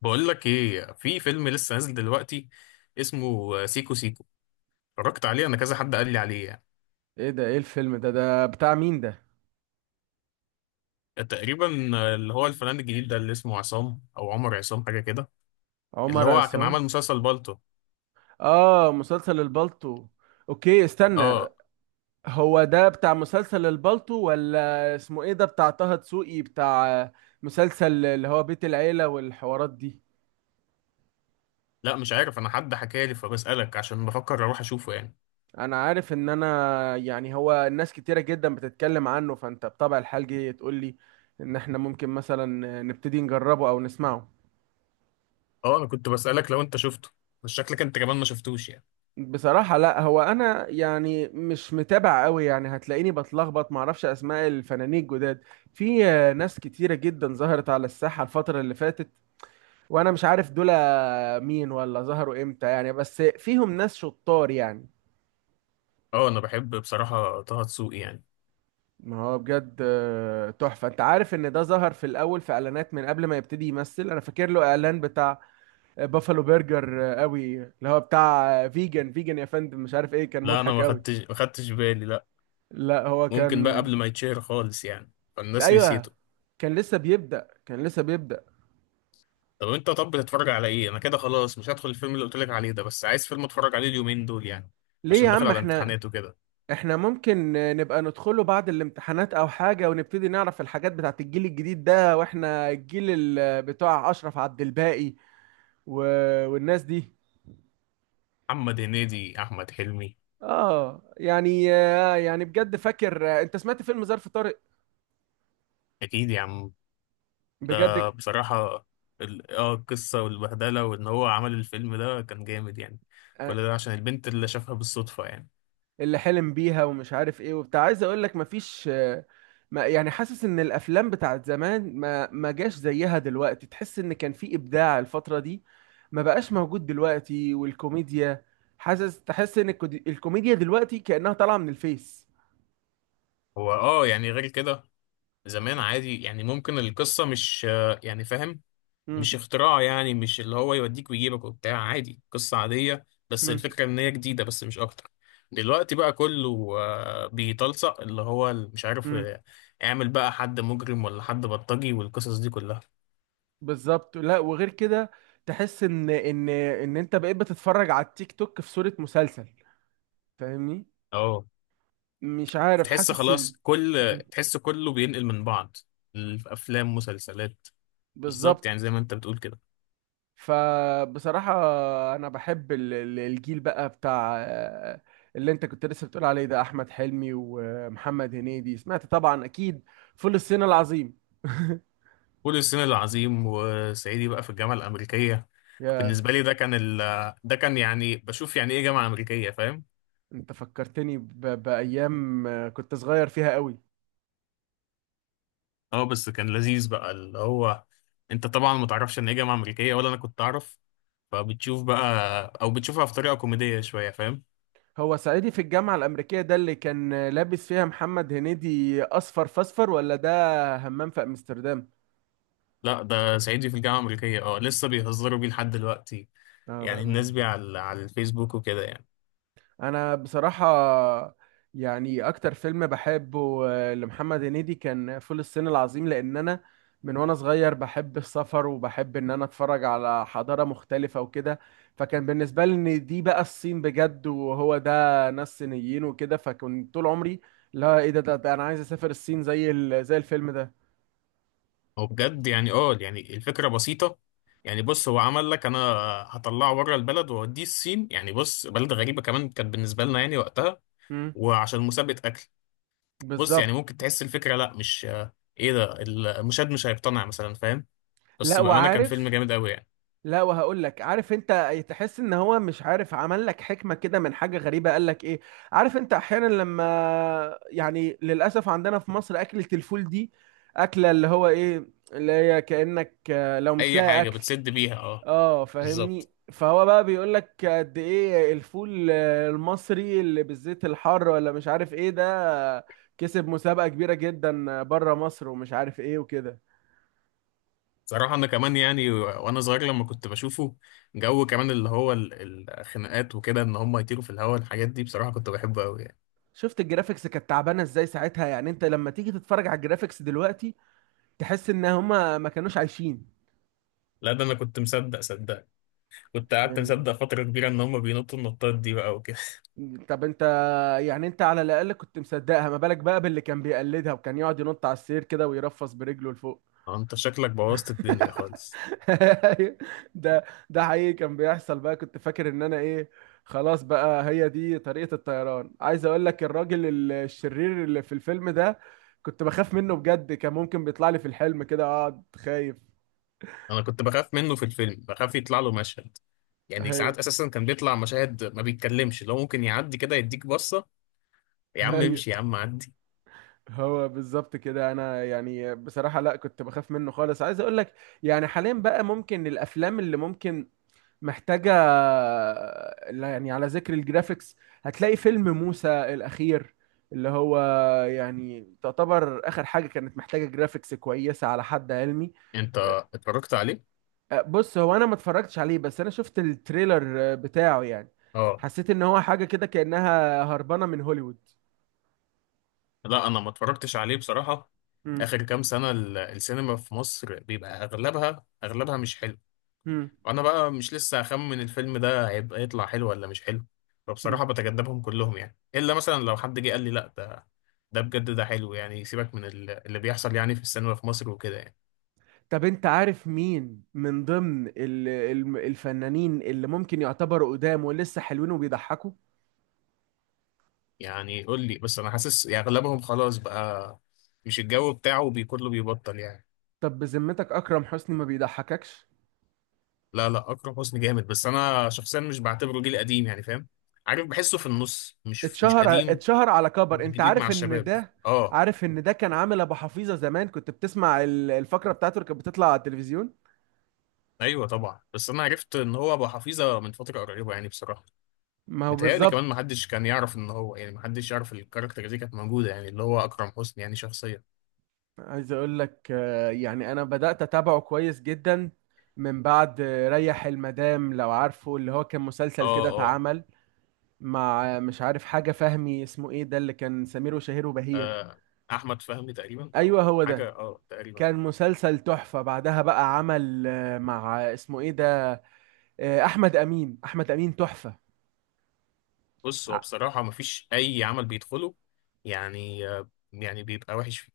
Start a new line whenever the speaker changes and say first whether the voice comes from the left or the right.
left: بقول لك ايه، في فيلم لسه نازل دلوقتي اسمه سيكو سيكو. اتفرجت عليه انا، كذا حد قال لي عليه يعني.
right: ايه ده؟ ايه الفيلم ده بتاع مين ده؟
left: تقريبا اللي هو الفنان الجديد ده اللي اسمه عصام او عمر عصام حاجه كده، اللي
right: عمر
left: هو كان
right: عصام.
left: عمل مسلسل بالطو.
right: اه، مسلسل البالتو. اوكي، استنى.
left: اه.
right: هو ده بتاع مسلسل البالتو ولا اسمه ايه؟ ده بتاع طه دسوقي؟ بتاع مسلسل اللي هو بيت العيلة والحوارات دي؟
left: لا مش عارف، انا حد حكى لي فبسالك عشان بفكر اروح اشوفه يعني.
right: انا عارف ان انا هو الناس كتيرة جدا بتتكلم عنه، فانت بطبع الحال جاي تقول لي ان احنا ممكن مثلا نبتدي نجربه او نسمعه.
left: اه انا كنت بسالك لو انت شفته، بس شكلك انت كمان ما شفتوش يعني.
right: بصراحة لا، هو أنا يعني مش متابع قوي، يعني هتلاقيني بتلخبط، معرفش أسماء الفنانين الجداد. في ناس كتيرة جدا ظهرت على الساحة الفترة اللي فاتت، وأنا مش عارف دول مين ولا ظهروا إمتى يعني، بس فيهم ناس شطار يعني.
left: اه انا بحب بصراحه طه دسوقي يعني.
right: ما هو بجد تحفة. أنت عارف إن ده ظهر في الأول في إعلانات من قبل ما يبتدي يمثل؟ أنا فاكر له إعلان بتاع بافالو برجر، قوي، اللي هو بتاع فيجن فيجن يا فندم، مش عارف إيه، كان
left: لا انا
right: مضحك
left: ما
right: قوي.
left: خدتش ما خدتش بالي، لا.
right: لا هو
left: ممكن بقى
right: كان،
left: قبل ما يتشهر خالص يعني، فالناس
right: ايوه.
left: نسيته.
right: كان لسه بيبدأ، كان لسه بيبدأ.
left: طب انت، طب بتتفرج على ايه؟ انا كده خلاص مش هدخل الفيلم اللي قلت لك عليه ده، بس عايز فيلم اتفرج عليه اليومين دول يعني،
right: ليه يا
left: عشان داخل
right: عم؟
left: على
right: احنا،
left: امتحانات وكده.
right: احنا ممكن نبقى ندخله بعد الامتحانات او حاجة، ونبتدي نعرف الحاجات بتاعت الجيل الجديد ده، واحنا الجيل بتاع اشرف عبد الباقي و... والناس دي.
left: محمد هنيدي، احمد حلمي.
right: اه يعني يعني بجد فاكر. انت سمعت فيلم ظرف طارق؟
left: اكيد يا عم.
right: بجد؟
left: ده بصراحة القصة والبهدلة، وان هو عمل الفيلم ده كان جامد يعني.
right: آه،
left: كل ده عشان البنت اللي شافها بالصدفة يعني.
right: اللي حلم بيها ومش عارف ايه وبتاع. عايز اقول لك مفيش ما يعني، حاسس ان الافلام بتاعت زمان ما جاش زيها دلوقتي، تحس ان كان في ابداع الفترة دي ما بقاش موجود دلوقتي. والكوميديا، حاسس، تحس ان الكوميديا دلوقتي كأنها طالعة من الفيس.
left: هو اه يعني غير كده، زمان عادي يعني ممكن القصة مش يعني فاهم،
right: امم.
left: مش اختراع يعني، مش اللي هو يوديك ويجيبك وبتاع. عادي، قصة عادية، بس
right: امم.
left: الفكرة ان هي جديدة بس مش اكتر. دلوقتي بقى كله بيتلصق، اللي هو ال- مش عارف
right: امم.
left: آه، اعمل بقى حد مجرم ولا حد بلطجي والقصص دي كلها.
right: بالظبط. لا وغير كده، تحس ان ان انت بقيت بتتفرج على التيك توك في صورة مسلسل، فاهمني؟
left: اه.
right: مش عارف،
left: تحس
right: حاسس
left: خلاص كل،
right: مم.
left: تحس كله بينقل من بعض، الافلام، مسلسلات. بالظبط يعني، زي
right: بالظبط.
left: ما انت بتقول كده.
right: فبصراحة أنا بحب الجيل بقى بتاع اللي أنت كنت لسه بتقول عليه ده، أحمد حلمي ومحمد هنيدي. سمعت طبعا أكيد فول الصين العظيم.
left: فول الصين العظيم، وصعيدي بقى في الجامعة الأمريكية.
right: يا،
left: بالنسبة لي ده كان ده كان يعني بشوف يعني ايه جامعة أمريكية، فاهم؟
right: أنت فكرتني بأيام كنت صغير فيها قوي.
left: اه، بس كان لذيذ بقى، اللي هو انت طبعا ما تعرفش ان هي جامعه امريكيه، ولا انا كنت اعرف. فبتشوف بقى، او بتشوفها في طريقه كوميديه شويه، فاهم؟
right: هو صعيدي في الجامعة الأمريكية ده اللي كان لابس فيها محمد هنيدي أصفر فاصفر ولا ده همام في أمستردام؟
left: لا ده صعيدي في الجامعه الامريكيه، اه لسه بيهزروا بيه لحد دلوقتي
right: اه
left: يعني،
right: بأمانة.
left: الناس بيه على الفيسبوك وكده يعني.
right: انا بصراحة يعني اكتر فيلم بحبه لمحمد هنيدي كان فول الصين العظيم، لان انا من وانا صغير بحب السفر وبحب ان انا اتفرج على حضارة مختلفة وكده، فكان بالنسبة لي ان دي بقى الصين بجد، وهو ده ناس صينيين وكده، فكنت طول عمري، لا ايه ده، ده انا عايز اسافر الصين زي زي الفيلم ده.
left: هو بجد يعني، اه يعني الفكره بسيطه يعني. بص، هو عمل لك: انا هطلعه بره البلد واوديه الصين يعني، بص بلد غريبه كمان كانت بالنسبه لنا يعني وقتها،
right: امم.
left: وعشان مسابقه اكل. بص يعني
right: بالظبط.
left: ممكن تحس الفكرة لا مش، ايه ده، المشاهد مش هيقتنع مثلا، فاهم؟
right: لا
left: بس بأمانة كان فيلم
right: وعارف.
left: جامد قوي يعني.
right: لا وهقول لك، عارف انت تحس ان هو، مش عارف، عمل لك حكمه كده من حاجه غريبه. قال لك ايه؟ عارف انت احيانا لما، يعني للاسف عندنا في مصر اكله الفول دي، اكله اللي هو ايه اللي هي كانك لو مش
left: اي
right: لاقي
left: حاجة
right: اكل.
left: بتسد بيها، اه.
right: اه
left: بالظبط.
right: فاهمني؟ فهو بقى بيقول لك قد ايه الفول المصري اللي بالزيت الحار ولا مش عارف ايه ده. آه، كسب مسابقه كبيره جدا بره مصر ومش عارف ايه وكده.
left: صراحة انا كمان يعني وانا صغير لما كنت بشوفه، جو كمان اللي هو الخناقات وكده، ان هم يطيروا في الهواء، الحاجات دي بصراحة كنت بحبه قوي يعني.
right: شفت الجرافيكس كانت تعبانه ازاي ساعتها؟ يعني انت لما تيجي تتفرج على الجرافيكس دلوقتي، تحس ان هما ما كانوش عايشين
left: لا ده انا كنت مصدق صدق، كنت قعدت
right: يعني.
left: مصدق فترة كبيرة ان هم بينطوا النطات دي بقى وكده.
right: طب انت، يعني انت على الاقل كنت مصدقها، ما بالك بقى باللي كان بيقلدها وكان يقعد ينط على السرير كده ويرفس برجله لفوق.
left: انت شكلك بوظت الدنيا خالص.
right: ده، ده حقيقي كان بيحصل بقى، كنت فاكر ان انا ايه، خلاص بقى هي دي طريقة الطيران. عايز اقول لك الراجل الشرير اللي في الفيلم ده، كنت بخاف منه بجد، كان ممكن بيطلع لي في الحلم كده اقعد خايف.
left: انا كنت بخاف منه في الفيلم، بخاف يطلع له مشهد يعني.
right: هي.
left: ساعات اساسا كان بيطلع مشاهد ما بيتكلمش، لو ممكن يعدي كده يديك بصة. يا عم
right: هي.
left: امشي، يا عم عدي.
right: هو بالظبط كده. انا يعني بصراحة لا، كنت بخاف منه خالص. عايز اقول لك، يعني حاليا بقى ممكن الافلام اللي ممكن، محتاجة، لا يعني على ذكر الجرافيكس، هتلاقي فيلم موسى الاخير، اللي هو يعني تعتبر اخر حاجة كانت محتاجة جرافيكس كويسة على حد علمي.
left: انت اتفرجت عليه؟
right: أه، بص، هو انا ما اتفرجتش عليه، بس انا شفت التريلر أه، بتاعه يعني،
left: اه.
right: حسيت ان هو حاجة كده كأنها هربانة من هوليوود.
left: لا انا ما اتفرجتش عليه بصراحة.
right: مم.
left: اخر كام سنة السينما في مصر بيبقى اغلبها مش حلو، وانا بقى مش لسه اخمن الفيلم ده هيبقى يطلع حلو ولا مش حلو. فبصراحة
right: مم.
left: بتجنبهم كلهم يعني، الا مثلا لو حد جه قال لي: لا ده، ده بجد ده حلو يعني. سيبك من اللي بيحصل يعني في السينما في مصر وكده يعني.
right: طب انت عارف مين من ضمن الفنانين اللي ممكن يعتبروا قدام ولسه حلوين وبيضحكوا؟
left: يعني قول لي، بس انا حاسس يعني اغلبهم خلاص بقى، مش الجو بتاعه كله بيبطل يعني.
right: طب بذمتك اكرم حسني ما بيضحككش؟
left: لا لا، اكرم حسني جامد، بس انا شخصيا مش بعتبره جيل قديم يعني، فاهم؟ عارف بحسه في النص، مش
right: اتشهر،
left: قديم،
right: اتشهر على
left: مش
right: كبر. انت
left: جديد مع
right: عارف ان
left: الشباب.
right: ده،
left: اه.
right: عارف ان ده كان عامل ابو حفيظه زمان؟ كنت بتسمع الفقره بتاعته اللي كانت بتطلع على التلفزيون؟
left: ايوه طبعا، بس انا عرفت ان هو ابو حفيظه من فتره قريبه يعني بصراحه.
right: ما هو
left: متهيألي كمان ما
right: بالظبط.
left: حدش كان يعرف ان هو يعني، ما حدش يعرف الكاركتر دي كانت موجوده يعني، اللي هو اكرم حسني يعني شخصيا.
right: عايز اقول لك يعني انا بدات اتابعه كويس جدا من بعد ريح المدام، لو عارفه، اللي هو كان مسلسل
left: اه
right: كده
left: اه
right: اتعمل مع مش عارف حاجة فهمي، اسمه ايه ده اللي كان سمير وشهير وبهير؟
left: آه، احمد فهمي تقريبا،
right: ايوه
left: او
right: هو
left: حاجه
right: ده.
left: اه تقريبا.
right: كان مسلسل تحفة. بعدها بقى عمل مع اسمه ايه ده، احمد امين، احمد امين تحفة.
left: بص هو
right: ع-
left: بصراحة مفيش أي عمل بيدخله يعني، يعني بيبقى وحش فيه.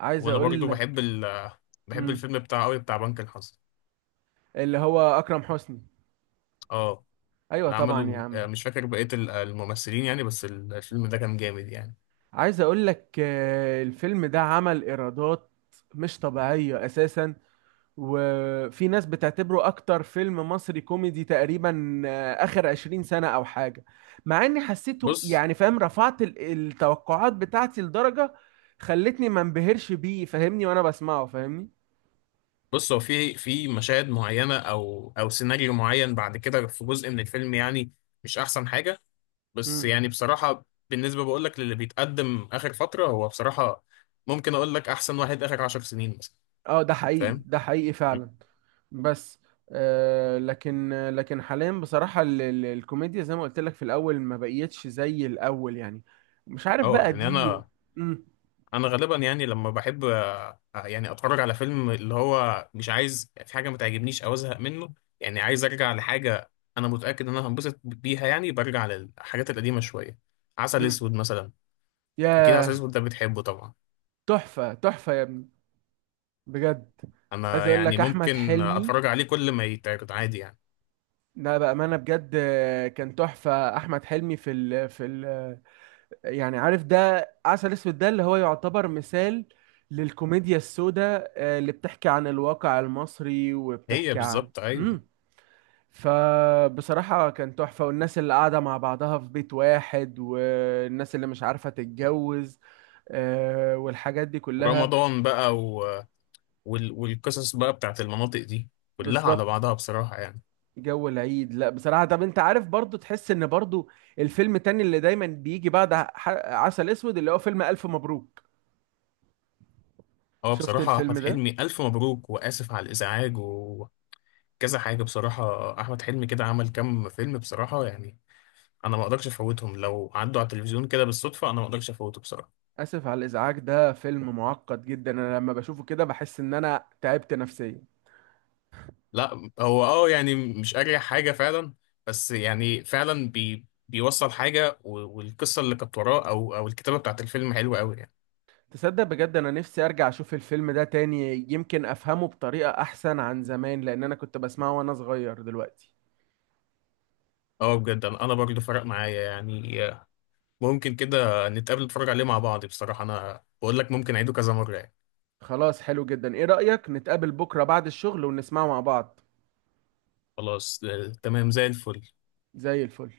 right: عايز
left: وأنا برضو
right: اقول لك
left: بحب
right: مم،
left: الفيلم بتاع أوي، بتاع بنك الحظ.
right: اللي هو اكرم حسني.
left: اه.
right: ايوه
left: اللي عمله
right: طبعا يا عم.
left: مش فاكر بقية الممثلين يعني، بس الفيلم ده كان جامد يعني.
right: عايز اقول لك الفيلم ده عمل ايرادات مش طبيعية اساسا، وفي ناس بتعتبره اكتر فيلم مصري كوميدي تقريبا اخر 20 سنة او حاجة. مع اني حسيته
left: بص،
right: يعني فاهم، رفعت التوقعات بتاعتي لدرجة خلتني ما انبهرش بيه، فاهمني، وانا بسمعه، فاهمني؟
left: بص هو في مشاهد معينة أو سيناريو معين بعد كده في جزء من الفيلم يعني، مش أحسن حاجة. بس
right: مم.
left: يعني بصراحة بالنسبة بقولك للي بيتقدم آخر فترة، هو بصراحة ممكن أقولك أحسن واحد آخر 10 سنين مثلا.
right: اه ده حقيقي،
left: فاهم؟
right: ده حقيقي فعلا. بس آه، لكن حاليا بصراحة الكوميديا زي ما قلت لك في الأول ما بقيتش زي الأول يعني، مش عارف
left: اه
right: بقى
left: يعني
right: دي.
left: انا
right: مم.
left: انا غالبا يعني لما بحب يعني اتفرج على فيلم، اللي هو مش عايز في حاجه ما تعجبنيش او ازهق منه يعني. عايز ارجع لحاجه انا متاكد ان انا هنبسط بيها يعني، برجع للحاجات القديمه شويه. عسل
right: مم.
left: اسود مثلا. اكيد عسل
right: ياه.
left: اسود ده بتحبه طبعا.
right: تحفة، تحفة يا ابني، بجد. عايز
left: انا
right: اقول
left: يعني
right: لك احمد
left: ممكن
right: حلمي،
left: اتفرج عليه كل ما يتعرض عادي يعني.
right: لا بامانه بجد كان تحفه احمد حلمي في ال، يعني عارف ده عسل اسود ده اللي هو يعتبر مثال للكوميديا السوداء اللي بتحكي عن الواقع المصري
left: هي
right: وبتحكي عن،
left: بالظبط، ايوه.
right: امم، فبصراحه كان تحفه، والناس اللي قاعده مع بعضها في بيت واحد، والناس اللي مش عارفه تتجوز والحاجات دي كلها.
left: ورمضان بقى والقصص بقى بتاعت المناطق دي كلها على
right: بالظبط.
left: بعضها بصراحه يعني.
right: جو العيد، لا بصراحة. طب انت عارف برضو، تحس ان برضو الفيلم التاني اللي دايما بيجي بعد عسل اسود اللي هو فيلم الف مبروك؟
left: هو
right: شفت
left: بصراحة
right: الفيلم
left: أحمد
right: ده؟
left: حلمي، ألف مبروك وآسف على الإزعاج، كذا حاجة بصراحة. أحمد حلمي كده عمل كام فيلم بصراحة يعني، أنا ما أقدرش أفوتهم، لو عدوا على التلفزيون كده بالصدفة أنا ما أقدرش أفوته بصراحة.
right: اسف على الازعاج، ده فيلم معقد جدا، انا لما بشوفه كده بحس ان انا تعبت نفسيا.
left: لا هو أه يعني مش أريح حاجة فعلا، بس يعني فعلا بيوصل حاجة، والقصة اللي كانت وراه أو الكتابة بتاعت الفيلم حلوة أوي يعني.
right: تصدق بجد انا نفسي ارجع اشوف الفيلم ده تاني، يمكن افهمه بطريقة احسن عن زمان، لان انا كنت بسمعه وانا صغير دلوقتي.
left: أه بجد، أنا برضه فرق معايا يعني. ممكن كده نتقابل نتفرج عليه مع بعض. بصراحة أنا بقول لك ممكن أعيده كذا مرة يعني.
right: خلاص حلو جدا، ايه رأيك نتقابل بكرة بعد الشغل ونسمعه مع بعض؟
left: خلاص تمام زي الفل.
right: زي الفل.